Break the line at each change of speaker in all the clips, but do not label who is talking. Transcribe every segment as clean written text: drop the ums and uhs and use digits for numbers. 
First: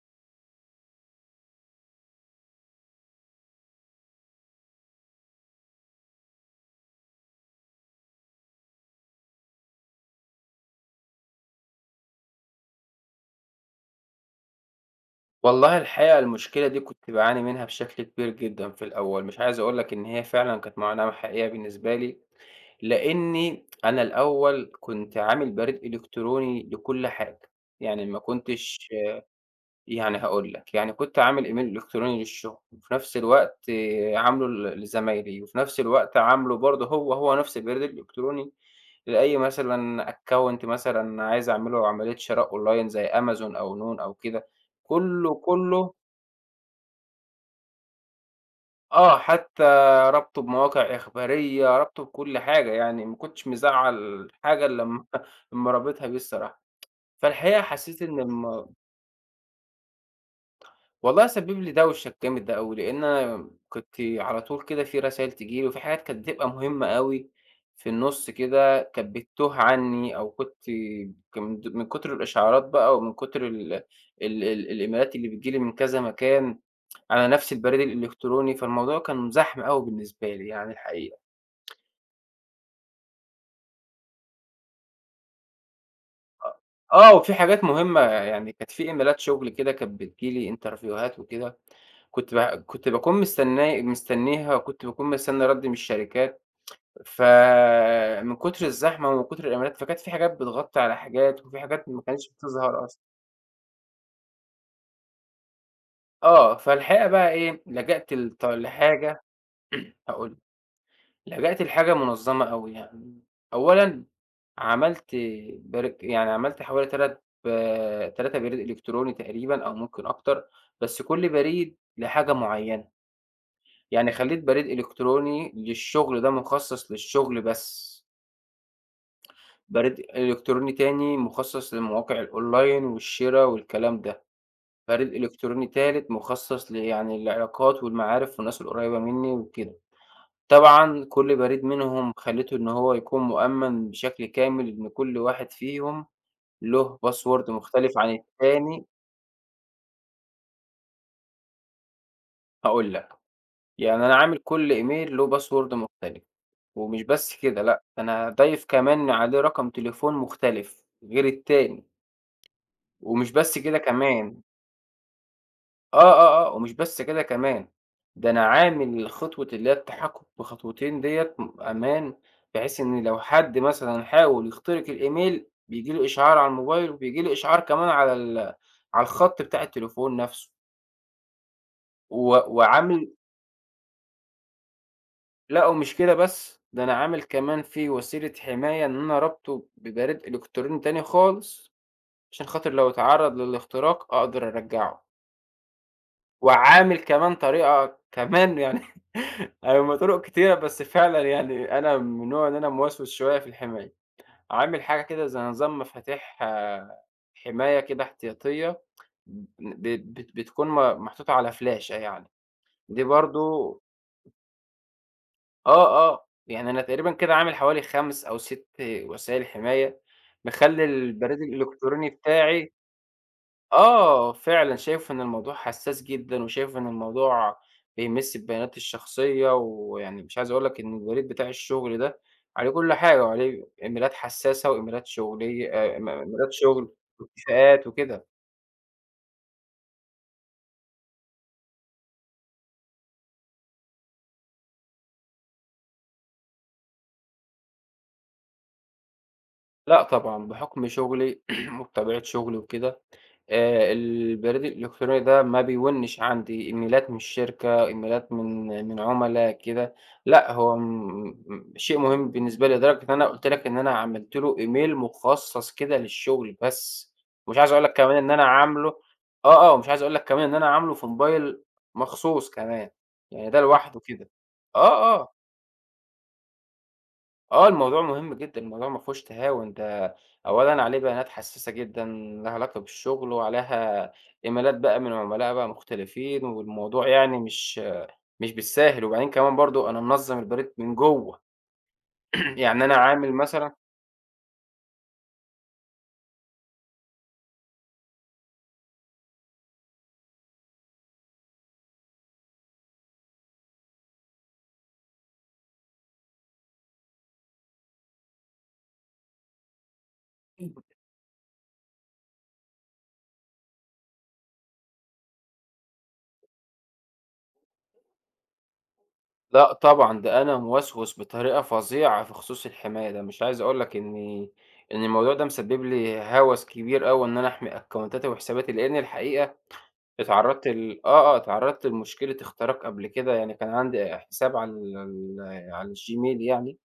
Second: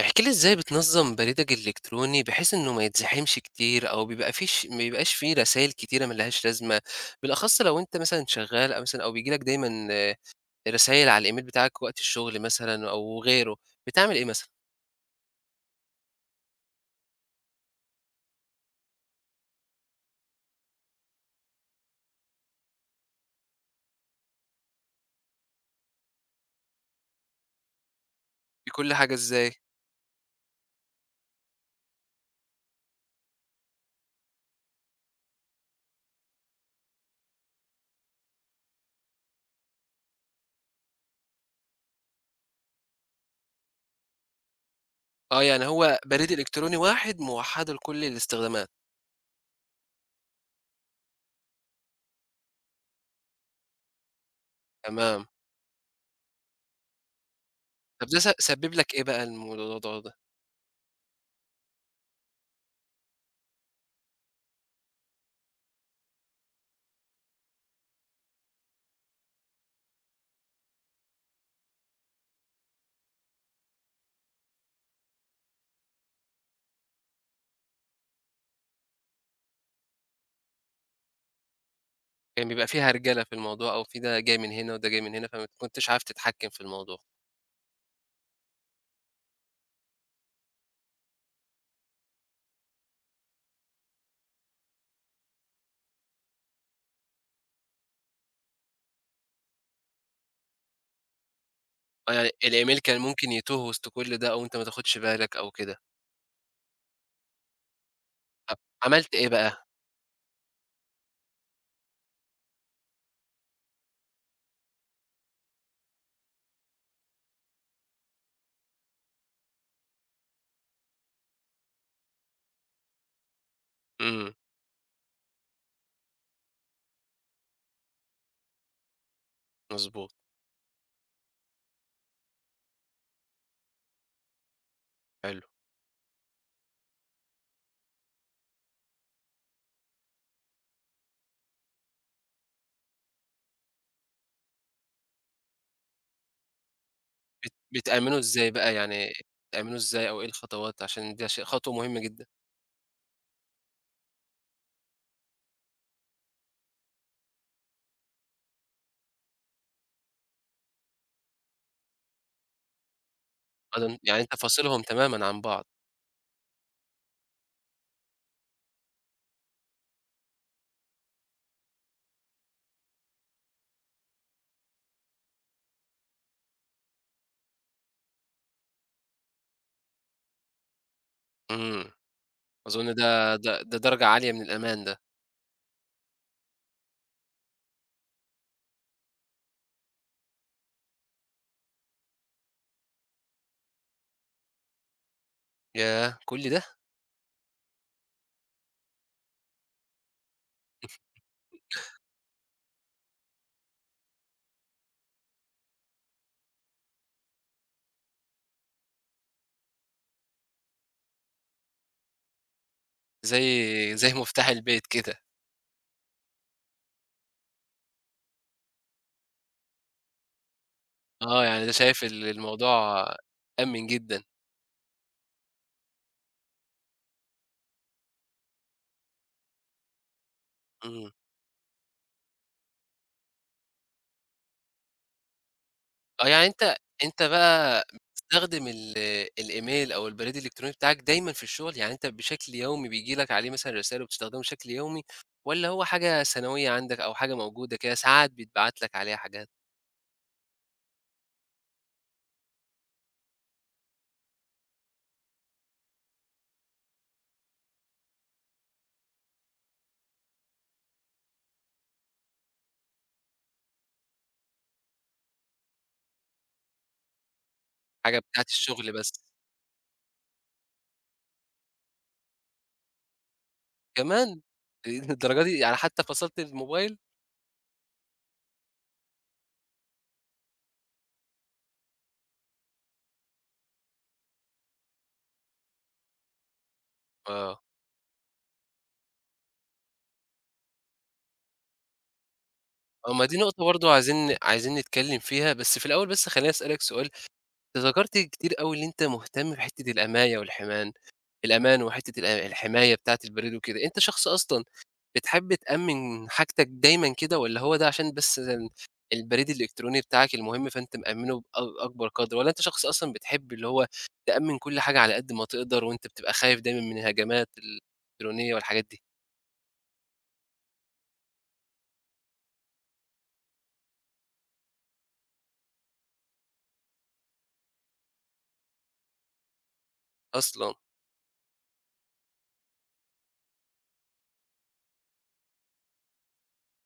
احكِ لي إزاي بتنظّم بريدك الإلكتروني بحيث إنه ما يتزحمش كتير أو بيبقى فيش ما بيبقاش فيه رسايل كتيرة ما لهاش لازمة، بالأخص لو أنت مثلًا شغّال أو بييجي لك دايمًا رسايل على الإيميل بتاعك وقت الشغل مثلًا أو غيره، بتعمل إيه مثلًا؟
والله الحقيقة المشكلة دي كنت باعاني منها بشكل كبير جدًا في الأول، مش عايز أقول لك إن هي فعلًا كانت معاناة حقيقية بالنسبة لي، لإني أنا الأول كنت عامل بريد إلكتروني لكل حاجة. يعني ما كنتش
بكل حاجة إزاي؟
يعني هاقول لك، يعني كنت عامل إيميل إلكتروني للشغل، وفي نفس الوقت عامله لزمايلي، وفي نفس الوقت عامله برضه هو نفس البريد الإلكتروني لأي مثلًا account مثلًا عايز أعمله عملية شراء أونلاين زي أمازون أو نون أو كده. كله،
آه، يعني
كله
هو بريد إلكتروني واحد موحّدة لكل الاستخدامات،
حتى رابطه بمواقع إخبارية، رابطه بكل حاجة، يعني ما كنتش مزعّل حاجة إلّا لمّا
تمام.
لمّا رابطها بيه الصراحة. فالحقيقة حسّيت
طب ده
إن الم
سبِّب لك إيه بقى الموضوع ده؟
والله سبّب لي دوشة جامد أوي، لإن أنا كنت على طول كده في رسايل تيجي لي، وفي حاجات كانت بتبقى مهمة أوي في النُص كده كانت بتتوه عنّي، أو كنت ك من د من كتر الإشعارات بقى ومن كتر ال ال ال الإيميلات اللي بتيجي لي من كذا مكان على نَفْس البريد الإلكتروني. فالموضوع كان زحمة أوي بالنسبة لي يعني الحقيقة.
كان بيبقى في هرجلة في الموضوع أو في ده جاي من هنا وده جاي من هنا، فما كنتش عارف تتحكّم
أ
في الموضوع.
آه، وفي حاجات مهمة يعني كانت في إيميلات شغل كده كانت بتيجي لي انترفيوهات وكده. كنت ب كنت باكون مستني مستنيها، وكنت باكون مستني رَد من الشركات. فمن كتر الزحمة ومن كتر الإيميلات، فكانت في حاجات بتغطي على حاجات وفي حاجات ما
آه،
كانتش
يعني الإيميل
بتظهر
كان
أصلًا.
ممكن يتوه وسط كل ده أو أنت ما تاخدش بالك أو كده،
فالحقيقة بقى إيه، لجأت
طب عملت
لحاجة.
إيه بقى؟
هاقول لك، لجأت لحاجة منظمة أوي يعني. أولًا عملت يعني عملت حوالي 3 بريد إلكتروني تقريبًا أو ممكن أكتر، بس كل بريد لحاجة معيّنة. يعني
إمم،
خلّيت بريد إلكتروني للشغل ده مخصص للشغل بس، بريد
مضبوط،
إلكتروني تاني مخصص لمواقع الأونلاين والشرا والكلام ده، بريد
حلو،
إلكتروني تالت مخصص يعني العلاقات والمعارف والناس القريّبة منّي وكده. طبعًا كل بريد منهم خلّيته إن هو يكون مؤمّن بشكل كامل، إن كل واحد فيهم له باسورد مختلف عن
بتأمِّنه إزاي بقى
التاني.
يعني بتأمِّنه إزاي أو إيه الخطوات عشان ده شيء خطوة مهمة جدًا،
هاقول لك، يعني أنا عامل كل إيميل له باسورد مختلف. ومش بس كده لأ، ده أنا ضايف كمان عليه رقم تليفون مختلف غير التاني. ومش بس كده
آه، ده أن يعني أنت
كمان
فاصلهم تمامًا عن بعض،
ومش بس كده كمان، ده أنا عامل خطوة اللي هي التحقق بخطوتين ديّة أمان، بحيث إن لو حد مثلًا حاول يخترق الإيميل بييجي له إشعار على الموبايل، وبييجي له إشعار كمان على الخط بتاع التليفون نفسه.
إمم،
و
أظن
وعامل
ده درجة عالية من الأمان ده،
لأ ومش كده بس، ده أنا عامل كمان فيه وسيلة حماية إن أنا رابطه ببريد إلكتروني تاني خالص، عشان خاطر لو اتعرّض للاختراق أقدر أرجّعه.
ياه! كل ده
وعامل كمان طريقة كمان يعني هُم طرق كتيرة، بس فعلًا يعني أنا من النوع إن أنا موسوس شوية في الحماية. عامل حاجة كده زي نظام مفاتيح حماية كده احتياطية ب بت بتكون محطوطة على فلاشة يعني. دي
زي
برضه
زي مفتاح البيت كده،
آه، يعني أنا تقريبًا كده عامل حوالي 5 أو 6 وسائل حماية، مخلّي البريد
آه، يعني ده شايف
الإلكتروني بتاعي
الموضوع أمِّن جدًا،
فعلًا شايف إن الموضوع حساس جدًا، وشايف إن الموضوع بيمس ببياناتي الشخصية. ويعني مش عايز أقول لك إن
إمم.
البريد بتاع الشغل ده عليه كل حاجة، وعليه إيميلات حساسة وإيميلات شغلية
آه، يعني
إيميلات
أنت
شغل
بقى
واتفاقات وكده.
بتستخدم الإيميل أو البريد الإلكتروني بتاعك دايمًا في الشغل، يعني أنت بشكل يومي بييجي لك عليه مثلًا رسالة وبتستخدمه بشكل يومي، والّا هو حاجة سنوية عندك أو حاجة موجودة كده ساعات بيتبعت لك عليها حاجات،
لأ طبعًا، بحُكم شُغلي وبطبيعة شُغلي وكده، البريد الإلكتروني ده ما بيوِّنش عندي إيميلات من الشركة، إيميلات من عُملا كده. لأ هو شيء مهم بالنسبة لي، لدرجة إن أنا قُلت لك إن أنا عملت له إيميل مخصّص كده للشُغل بس. ومش عايز أقول لك كمان
حاجة
إن أنا
بتاعة الشغل
عامله
بس؟
ومش عايز أقول لك كمان إن أنا عامله في موبايل مخصوص كمان، يعني ده لوحده كده.
كمان!
آه، آه.
للدرجة دي يعني حتى فصلت الموبايل؟
آه، الموضوع مهم جدًا، الموضوع ما فيهوش تهاون. ده أولًا عليه بيانات حساسة جدًا لها علاقة بالشغل، وعليها إيميلات بقى من عملاء بقى مختلفين. والموضوع يعني
آه،
مش بالساهل. وبعدين كمان برضه أنا منظّم البريد من جوّه. يعني أنا
آه، ما
عامل
دي نقطة
مثلًا
برضه عايزين نتكلم فيها، بس في الأول بس خلّيني أسألك سؤال، أنت ذكرت كتير أوي إن أنت مهتم بحتة الأماية والحماية. الأمان وحتّة الحماية بتاعة البريد وكده، أنت شخص أصلًا بتحب تأمّن حاجتك دايمًا كده والّا هو ده عشان بس البريد الإلكتروني بتاعك المهم فأنت مأمّنه أكبر قدر، والّا أنت شخص أصلًا بتحب اللي هو تأمّن كل حاجة على قد ما تقدر وأنت بتبقى خايف دايمًا من الهجمات الإلكترونية والحاجات دي؟
لأ طبعًا، ده أنا موسوس بطريقة فظيعة في خصوص الحماية ده. مش عايز أقول لك إن الموضوع ده مسبب لي هَوَس كبير أوي إن أنا أحمي أكونتاتي وحساباتي، لإن الحقيقة اتعرّضت
أصلًا،
ل آه، آه، اتعرّضت لمشكلة اختراق قبل كده. يعني كان عندي حساب على الGmail يعني.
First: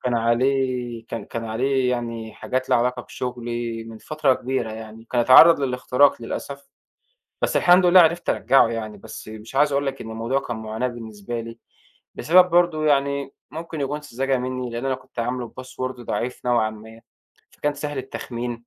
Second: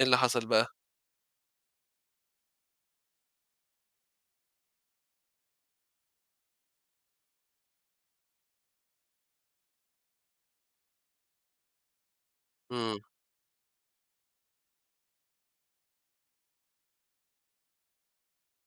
إيه
كان
اللي حصل بقى؟
عليه كان كان عليه يعني حاجات ليها علاقة بشغلي من فترة كبيرة يعني، كان اتعرّض للاختراق للأسف. بس الحمد لله عرفت أرجّعه يعني. بس مش عايز أقول لك إن الموضوع كان معاناة بالنسبة لي، بسبب برضه
إمم،
يعني ممكن يكون سذاجة منّي، لإن أنا كنت عامله بpassword ضعيف نوعًا ما، فكان سهل التخمين.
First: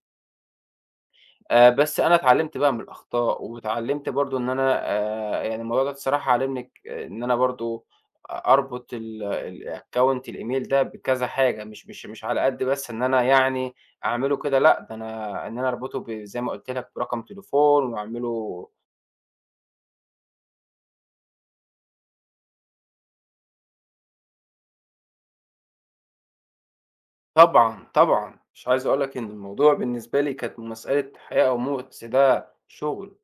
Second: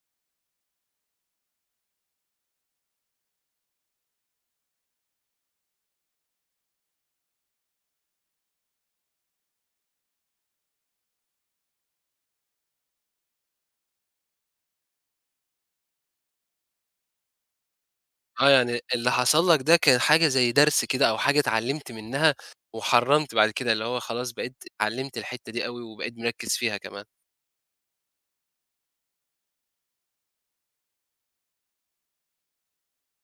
بس أنا اتعلّمت بقى من الأخطاء، واتعلّمت برضه إن أنا يعني الموضوع ده الصراحة علّمني ك آه، إن أنا برضه أربط ال account الإيميل ده بكذا حاجة، مش على قد بس إن أنا يعني أعمله كده لأ، ده أنا إن أنا أربطه زي ما قُلت لك برقم تليفون
آه
وأعمله.
يعني اللي حصل لك ده كان حاجة زي درس كده أو حاجة اتعلمت منها وحرّمت بعد كده، اللي هو خلاص بقيت اتعلمت الحتّة دي أوي وبقيت مركّز فيها كمان.
طبعًا، طبعًا. مش عايز أقول لك إن الموضوع بالنسبة لي كانت مسألة حياة أو موت، أصل ده شُغل.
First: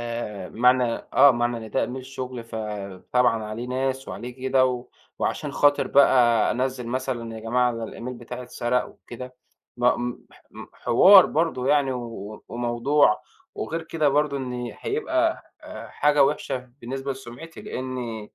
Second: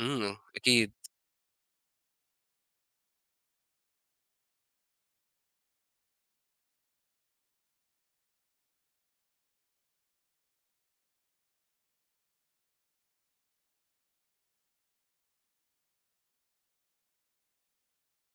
إمم، أكيد.
آه، معنى إن ده إيميل شغل فطبعًا عليه ناس وعليه كده، وعشان خاطر بقى أنزّل مثلًا يا جماعة ده الإيميل بتاعي اتسرق وكده، ما م ح م حوار برضه يعني وموضوع، وغير كده برضه إن هيبقى حاجة وِحشة بالنسبة لسُمعتي، لإن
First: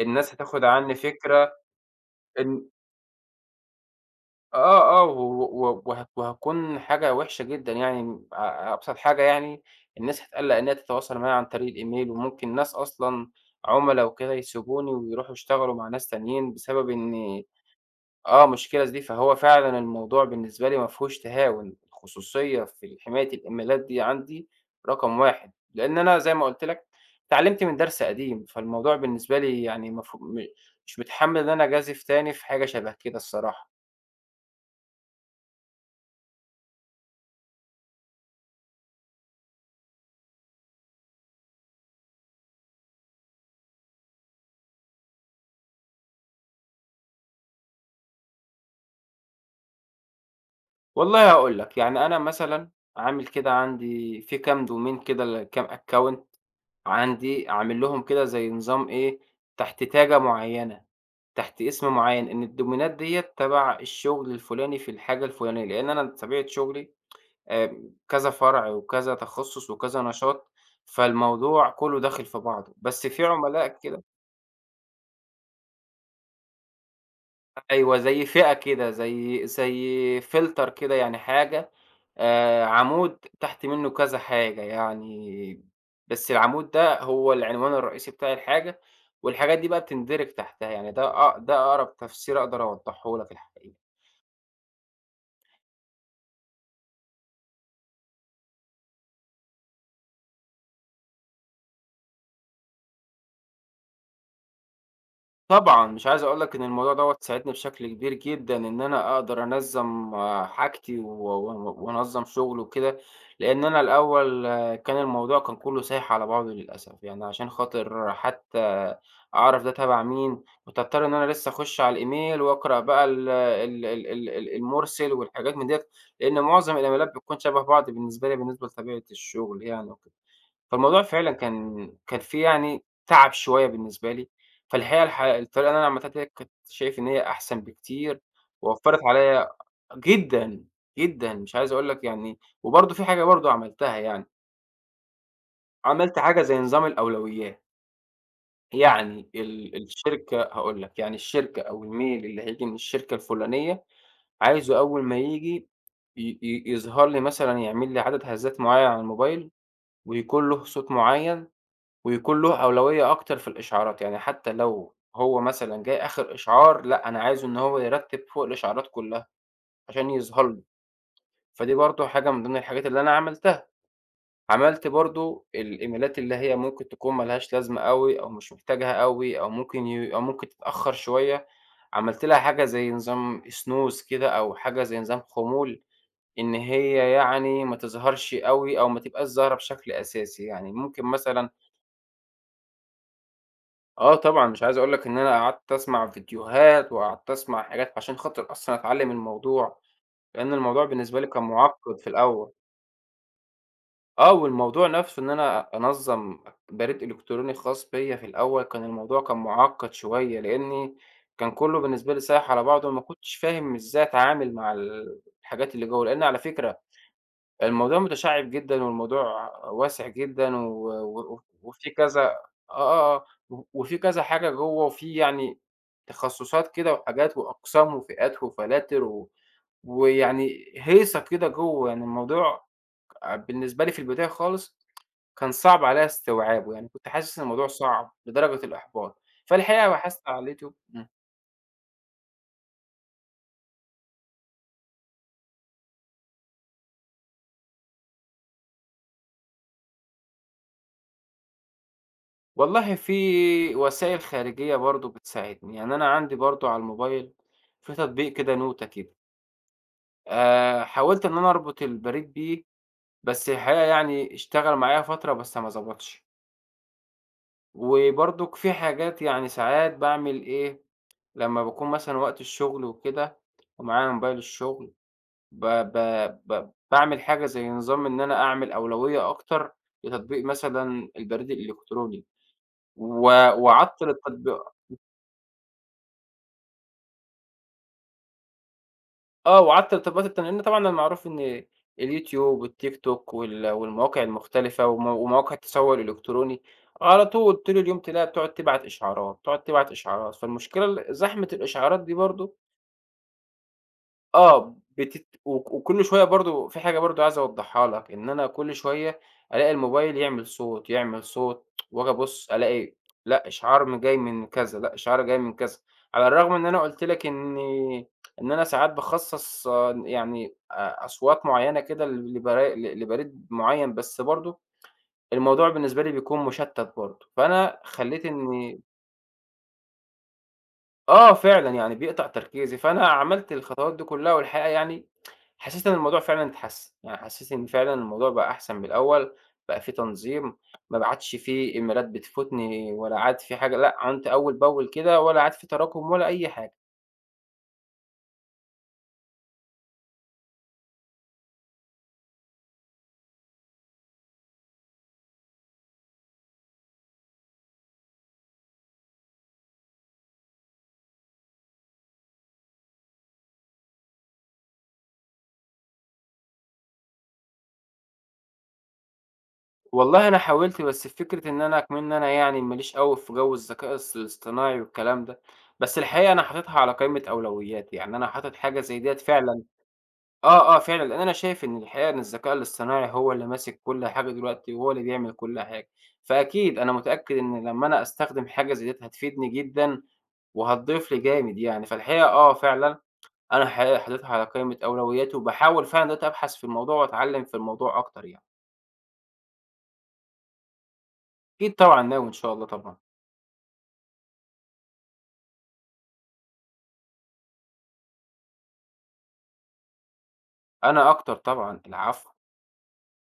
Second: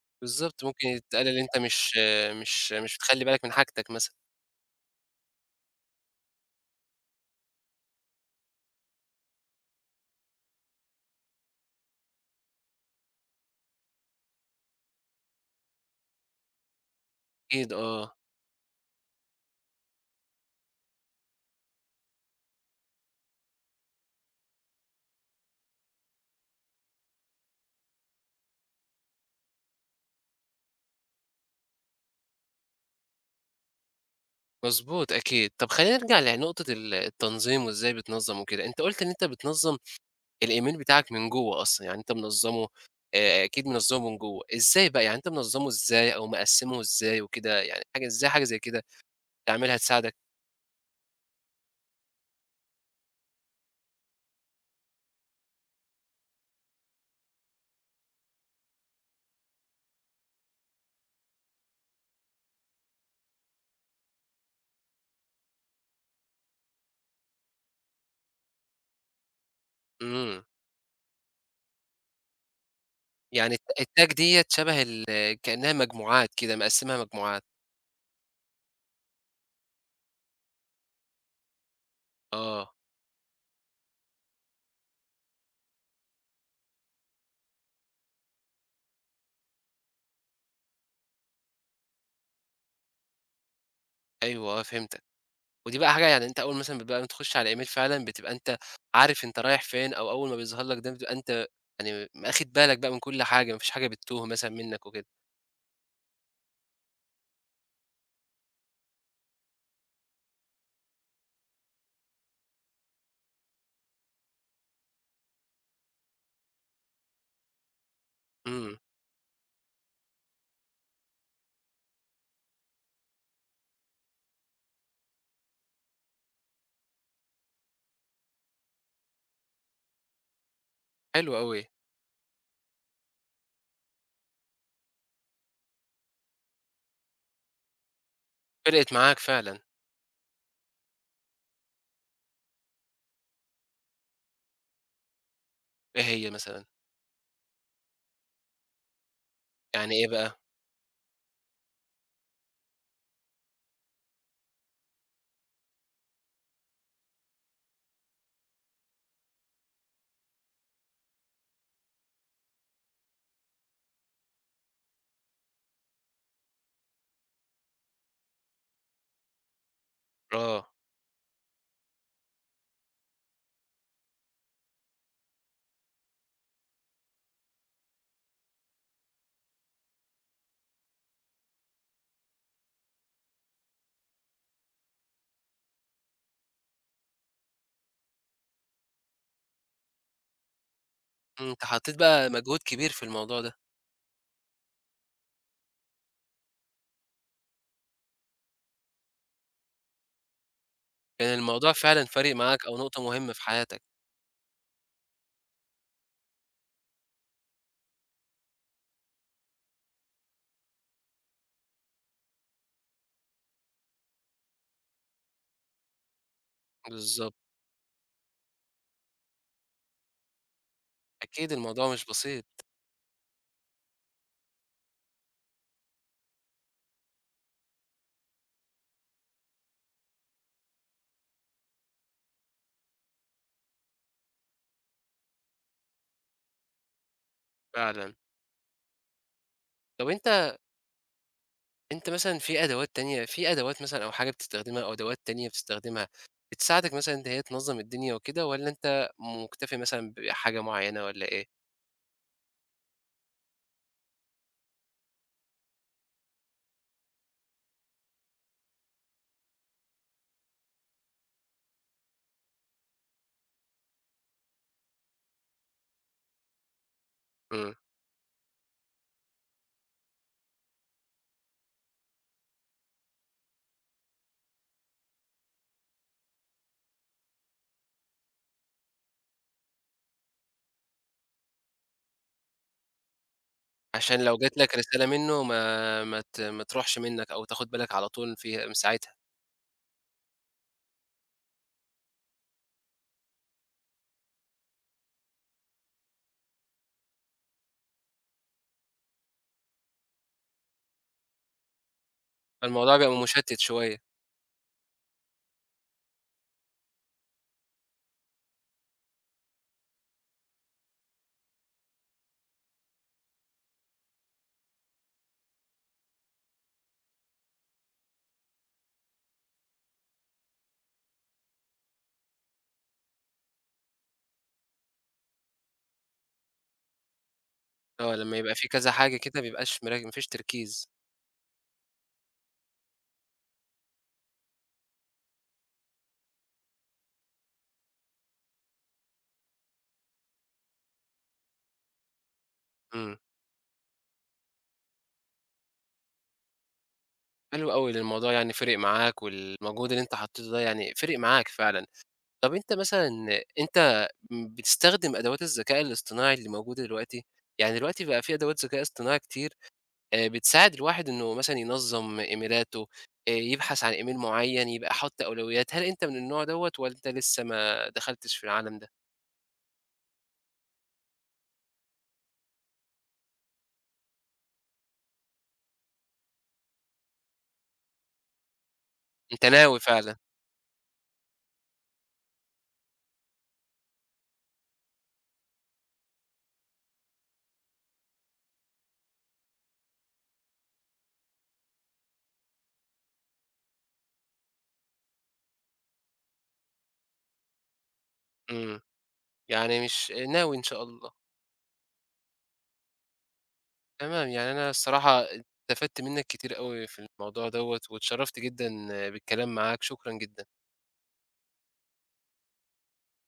الناس هتاخد
بالضبط، ممكن
عنّي
يتقال اللي
فكرة
أنت مش
إن
بتخلّي بالك من حاجتك مثلًا،
آه، آه، و و وه وهتكون حاجة وحشة جدًا يعني. أبسط حاجة يعني الناس هتقلّق إنها تتواصل معايا عن طريق الإيميل. وممكن ناس أصلًا عُملا وكده يسيبوني ويروحوا يشتغلوا مع ناس تانيين بسبب إن
أكيد آه،
آه، مشكلة دي. فهو فعلًا الموضوع بالنسبة لي ما فيهوش تهاون. الخصوصية في حماية الإيميلات دي عندي رقم 1، لإن أنا زي ما قُلت لك اتعلمت من درس قديم. فالموضوع بالنسبة لي يعني مفهو م مش متحمّل إن أنا أجازف تاني في حاجة شبه كده الصراحة.
مضبوط أكيد. طب خلّينا نرجع لنقطة التنظيم وإزاي بتنظّم وكده، أنت قُلت إن أنت بتنظّم الإيميل بتاعك من جوّه أصلًا، يعني أنت منظّمه أكيد منظّمه من جوّه، إزاي بقى يعني أنت منظّمه إزاي أو مقسّمه إزاي وكده يعني حاجة إزاي حاجة زي كده تعملها تساعدك؟
والله هاقول لك، يعني أنا مثلًا عامل كده عندي في كام domain كده ل كام account، عندي عامل لهم كده زي نظام إيه، تحت تاجة معيّنة، تحت اسم معيّن، إن الدومينات ديّة تبع الشغل الفلاني في الحاجة الفلانية، لإن أنا طبيعة شغلي كذا فرع وكذا تخصُّص وكذا
إمم،
نشاط. فالموضوع كلّه داخل في بعضه، بس في
يعني
عملاء كده.
التاج ديّة شبه كأنها مجموعات كده مقسّمها مجموعات،
أيوه، زي فئة كده، زي filter كده يعني حاجة.
آه،
عمود تحت منّه كذا حاجة يعني، بس العمود ده هو العنوان الرئيسي بتاع الحاجة، والحاجات دي بقى بتندرج تحتها، يعني ده أقرب تفسير أقدر أوضّحه لك الحقيقة.
أيوه آه، فهمتك. ودي بقى حاجة يعني أنت أول مثلًا بتبقى بتخش على إيميل فعلًا بتبقى أنت عارف أنت رايح فين، أو أول ما بيظهر لك ده بتبقى أنت يعني واخد بالك بقى من كل حاجة، ما فيش حاجة بتتوه مثلًا منك وكده.
طبعًا، مش عايز أقول لك إن الموضوع دوّة ساعدني بشكل كبير جدًا إن أنا أقدر أنظّم حاجتي و و وأنظّم شغلي وكده، لإن أنا الأول كان الموضوع كان كلّه سايح على بعضه للأسف. يعني عشان خاطر حتى
إمم،
أعرف ده تبع مين، كنت أضطر إن أنا لسه أخش على الإيميل وأقرأ بقى ال ال ال ال ال المرسل والحاجات من ديّة، لإن معظم الإيميلات بتكون شبه بعض بالنسبة لي، بالنسبة لطبيعة الشغل يعني وكده. فالموضوع فعلًا
حلو أوي.
كان في يعني تعب شوية بالنسبة لي. فالحقيقة الطريقة اللي أنا عملتها ديّة كنت شايف إن هي أحسن بكتير،
فرقت
ووفّرت
معاك
عليَّ
فعلًا،
جدًا، جدًا. مش عايز أقول لك يعني وبرضه في حاجة برضه عملتها يعني،
إيه
عملت
هي
حاجة زي
مثلًا؟
نظام الأولويات. يعني ال
يعني إيه بقى؟
الشركة هاقول لك، يعني الشركة أو الmail اللي هييجي من الشركة الفلانية عايزه أول ما ييجي ي ي يظهر لي، مثلًا يعمل لي عدد هزات معيّن على الموبايل، ويكون له صوت معيّن. ويكون له أولوية أكتر في الإشعارات. يعني حتى لو هو مثلًا جاي آخر إشعار، لأ أنا عايزه إن هو يرتّب فوق الإشعارات كلّها عشان يظهر لي.
آه،
فدي برضه حاجة من ضمن الحاجات اللي أنا عملتها. عملت برضه الإيميلات اللي هي ممكن تكون ما لهاش لازمة أوي أو مش محتاجها أوي أو ممكن أو ممكن تتأخّر شوية، عملت لها حاجة زي نظام snooze كده أو حاجة زي نظام خمول، إن هي يعني ما تظهرش أوي أو ما تبقاش ظاهرة بشكل أساسي، يعني ممكن مثلًا
إمم، أنت حطيت بقى مجهود كبير في الموضوع ده،
آه طبعًا. مش عايز أقول لك إن أنا قعدت أسمع فيديوهات، وقعدت أسمع حاجات عشان خاطر أصلًا أتعلّم الموضوع، لإن الموضوع بالنسبة لي
كان
كان
الموضوع
مُعقّد
فعلًا
في
فارق
الأول.
معاك أو نقطة مهمة في حياتك.
آه، والموضوع نَفْسه إن أنا أنظّم بريد إلكتروني خاص بيّا في الأول، كان الموضوع كان مُعقّد شوية، لإني كان كُلّه بالنسبة لي سايح على بعضه، وما كنتش فاهم إزاي أتعامل مع الحاجات اللي جوّه، لإن على فكرة
بالضبط،
الموضوع متشعّب جدًا والموضوع واسع جدًا و
أكيد
وفي
الموضوع مش
كذا
بسيط
آه، آه، آه، وفي كذا حاجة جوّه، وفي يعني تخصُّصات كده وحاجات وأقسام وفئات وفلاتر ويعني هيصة كده جوّه. يعني الموضوع بالنسبة لي في البداية خالص كان صعب عليّا استيعابه، يعني كنت حاسس إن الموضوع صعب
فعلًا.
لدرجة الإحباط. فالحقيقة
طب
بحثت على
أنت
اليوتيوب.
مثلًا في أدوات تانية في أدوات مثلًا أو حاجة بتستخدمها أو أدوات تانية بتستخدمها بتساعدك مثلًا إن هي تنظّم الدنيا وكده والّا أنت مُكتفي مثلًا بحاجة معيّنة والّا إيه؟
والله في وسائل خارجية برضه بتساعدني، يعني أنا عندي برضه على الموبايل في تطبيق كده نوتة كده. حاولت إن أنا أربط البريد بيه، بس الحقيقة يعني اشتغل معايا فترة بس ما ضبطش.
إمم.
وبرضُك في حاجات يعني ساعات باعمل إيه، لمّا باكون مثلًا وقت الشغل وكده ومعايا موبايل الشغل، ب ب ب باعمل حاجة زي نظام إن أنا أعمل أولوية أكتر لتطبيق مثلًا البريد الإلكتروني، و وأعطّل
عشان لو جات
التطبيق.
لك رسالة منّه ما تروحش منّك أو تاخُد بالك على طول فيها من ساعتها.
آه، وقعدت ارتبطت لإن طبعًا المعروف إن اليوتيوب والتيك توك والمواقع المختلفة ومواقع التسوّق الإلكتروني، على طول طول اليوم تلاقيها بتقعد تبعت إشعارات، تقعد تبعت إشعارات. فالمشكلة زحمة الإشعارات دي برضه
فالموضوع بيبقى مُشتِّت شوية.
آه، بتت وك وكل شوية برضه في حاجة برضه عايز أوضّحها لك، إن أنا كل شوية ألاقي الموبايل يعمل صوت، يعمل صوت، وآجي أبُص ألاقي لأ إشعار جاي من كذا، لأ إشعار جاي من كذا، على الرغم إن أنا قُلت لك إن أنا ساعات باخصّص يعني أصوات معيّنة كده ل لبرا ل لبريد معيّن، بس برضه الموضوع بالنسبة لي بيكون مشتّت برضه. فأنا
آه.
خلّيت
لمّا يبقى في
إن
كذا حاجة كده ما بيبقاش ما فيش تركيز.
آه فعلًا، يعني بيقطع تركيزي. فأنا عملت الخطوات دي كلّها والحقيقة يعني حسّيت إن الموضوع فعلًا اتحسّن، يعني حسّيت إن فعلًا الموضوع بقى أحسن من الأول، بقى في تنظيم، ما عادش في إيميلات بتفوتني
إمم.
ولا عاد في حاجة لأ، عُنت أول بأول كده ولا عاد في تراكم ولا أي حاجة.
حلو أوي إن الموضوع يعني فِرِق معاك والمجهود اللي أنت حطّيته ده يعني فِرِق معاك فعلًا. طب أنت مثلًا أنت بتستخدم أدوات الذكاء الاصطناعي اللي موجودة دلوقتي؟ يعني دلوقتي بقى في أدوات ذكاء اصطناعي كتير بتساعد الواحد إنه مثلًا ينظّم إيميلاته، يبحث عن إيميل معيّن، يبقى حاطط أولويات، هل أنت من النوع دوّة والّا أنت لسه ما دخلتش في العالم ده؟
والله أنا حاولت بس فكرة إن أنا إكمن أنا يعني ما ليش أوي في جو الذكاء الاصطناعي والكلام ده، بس الحقيقة أنا حاططها على قائمة أولوياتي، يعني أنا حاطط حاجة زي ديّة
أنت
فعلًا.
ناوي فعلًا،
آه، آه، فعلًا، لإن أنا شايف إن الحقيقة إن الذكاء الاصطناعي هو اللي ماسك كل حاجة دلوقتي، وهو اللي بيعمل كل حاجة، فأكيد أنا متأكد إن لمّا أنا أستخدم حاجة زي ديّة هتفيدني جدًا، وهتضيف لي جامد يعني. فالحقيقة فعلًا أنا الحقيقة حاططها على قائمة أولوياتي، وباحاول فعلًا دلوقتي أبحث في الموضوع وأتعلّم في الموضوع أكتر يعني.
إمم، يعني مش ناوي إن شاء الله،
أكيد طبعًا ناوي إن شاء الله طبعًا.
تمام، يعني أنا الصراحة استفدت منّك كتير أوي في الموضوع دوّة، واتشرّفت جدًا بالكلام معاك، شكرًا جدًا.
أنا أكتر طبعًا، العفو.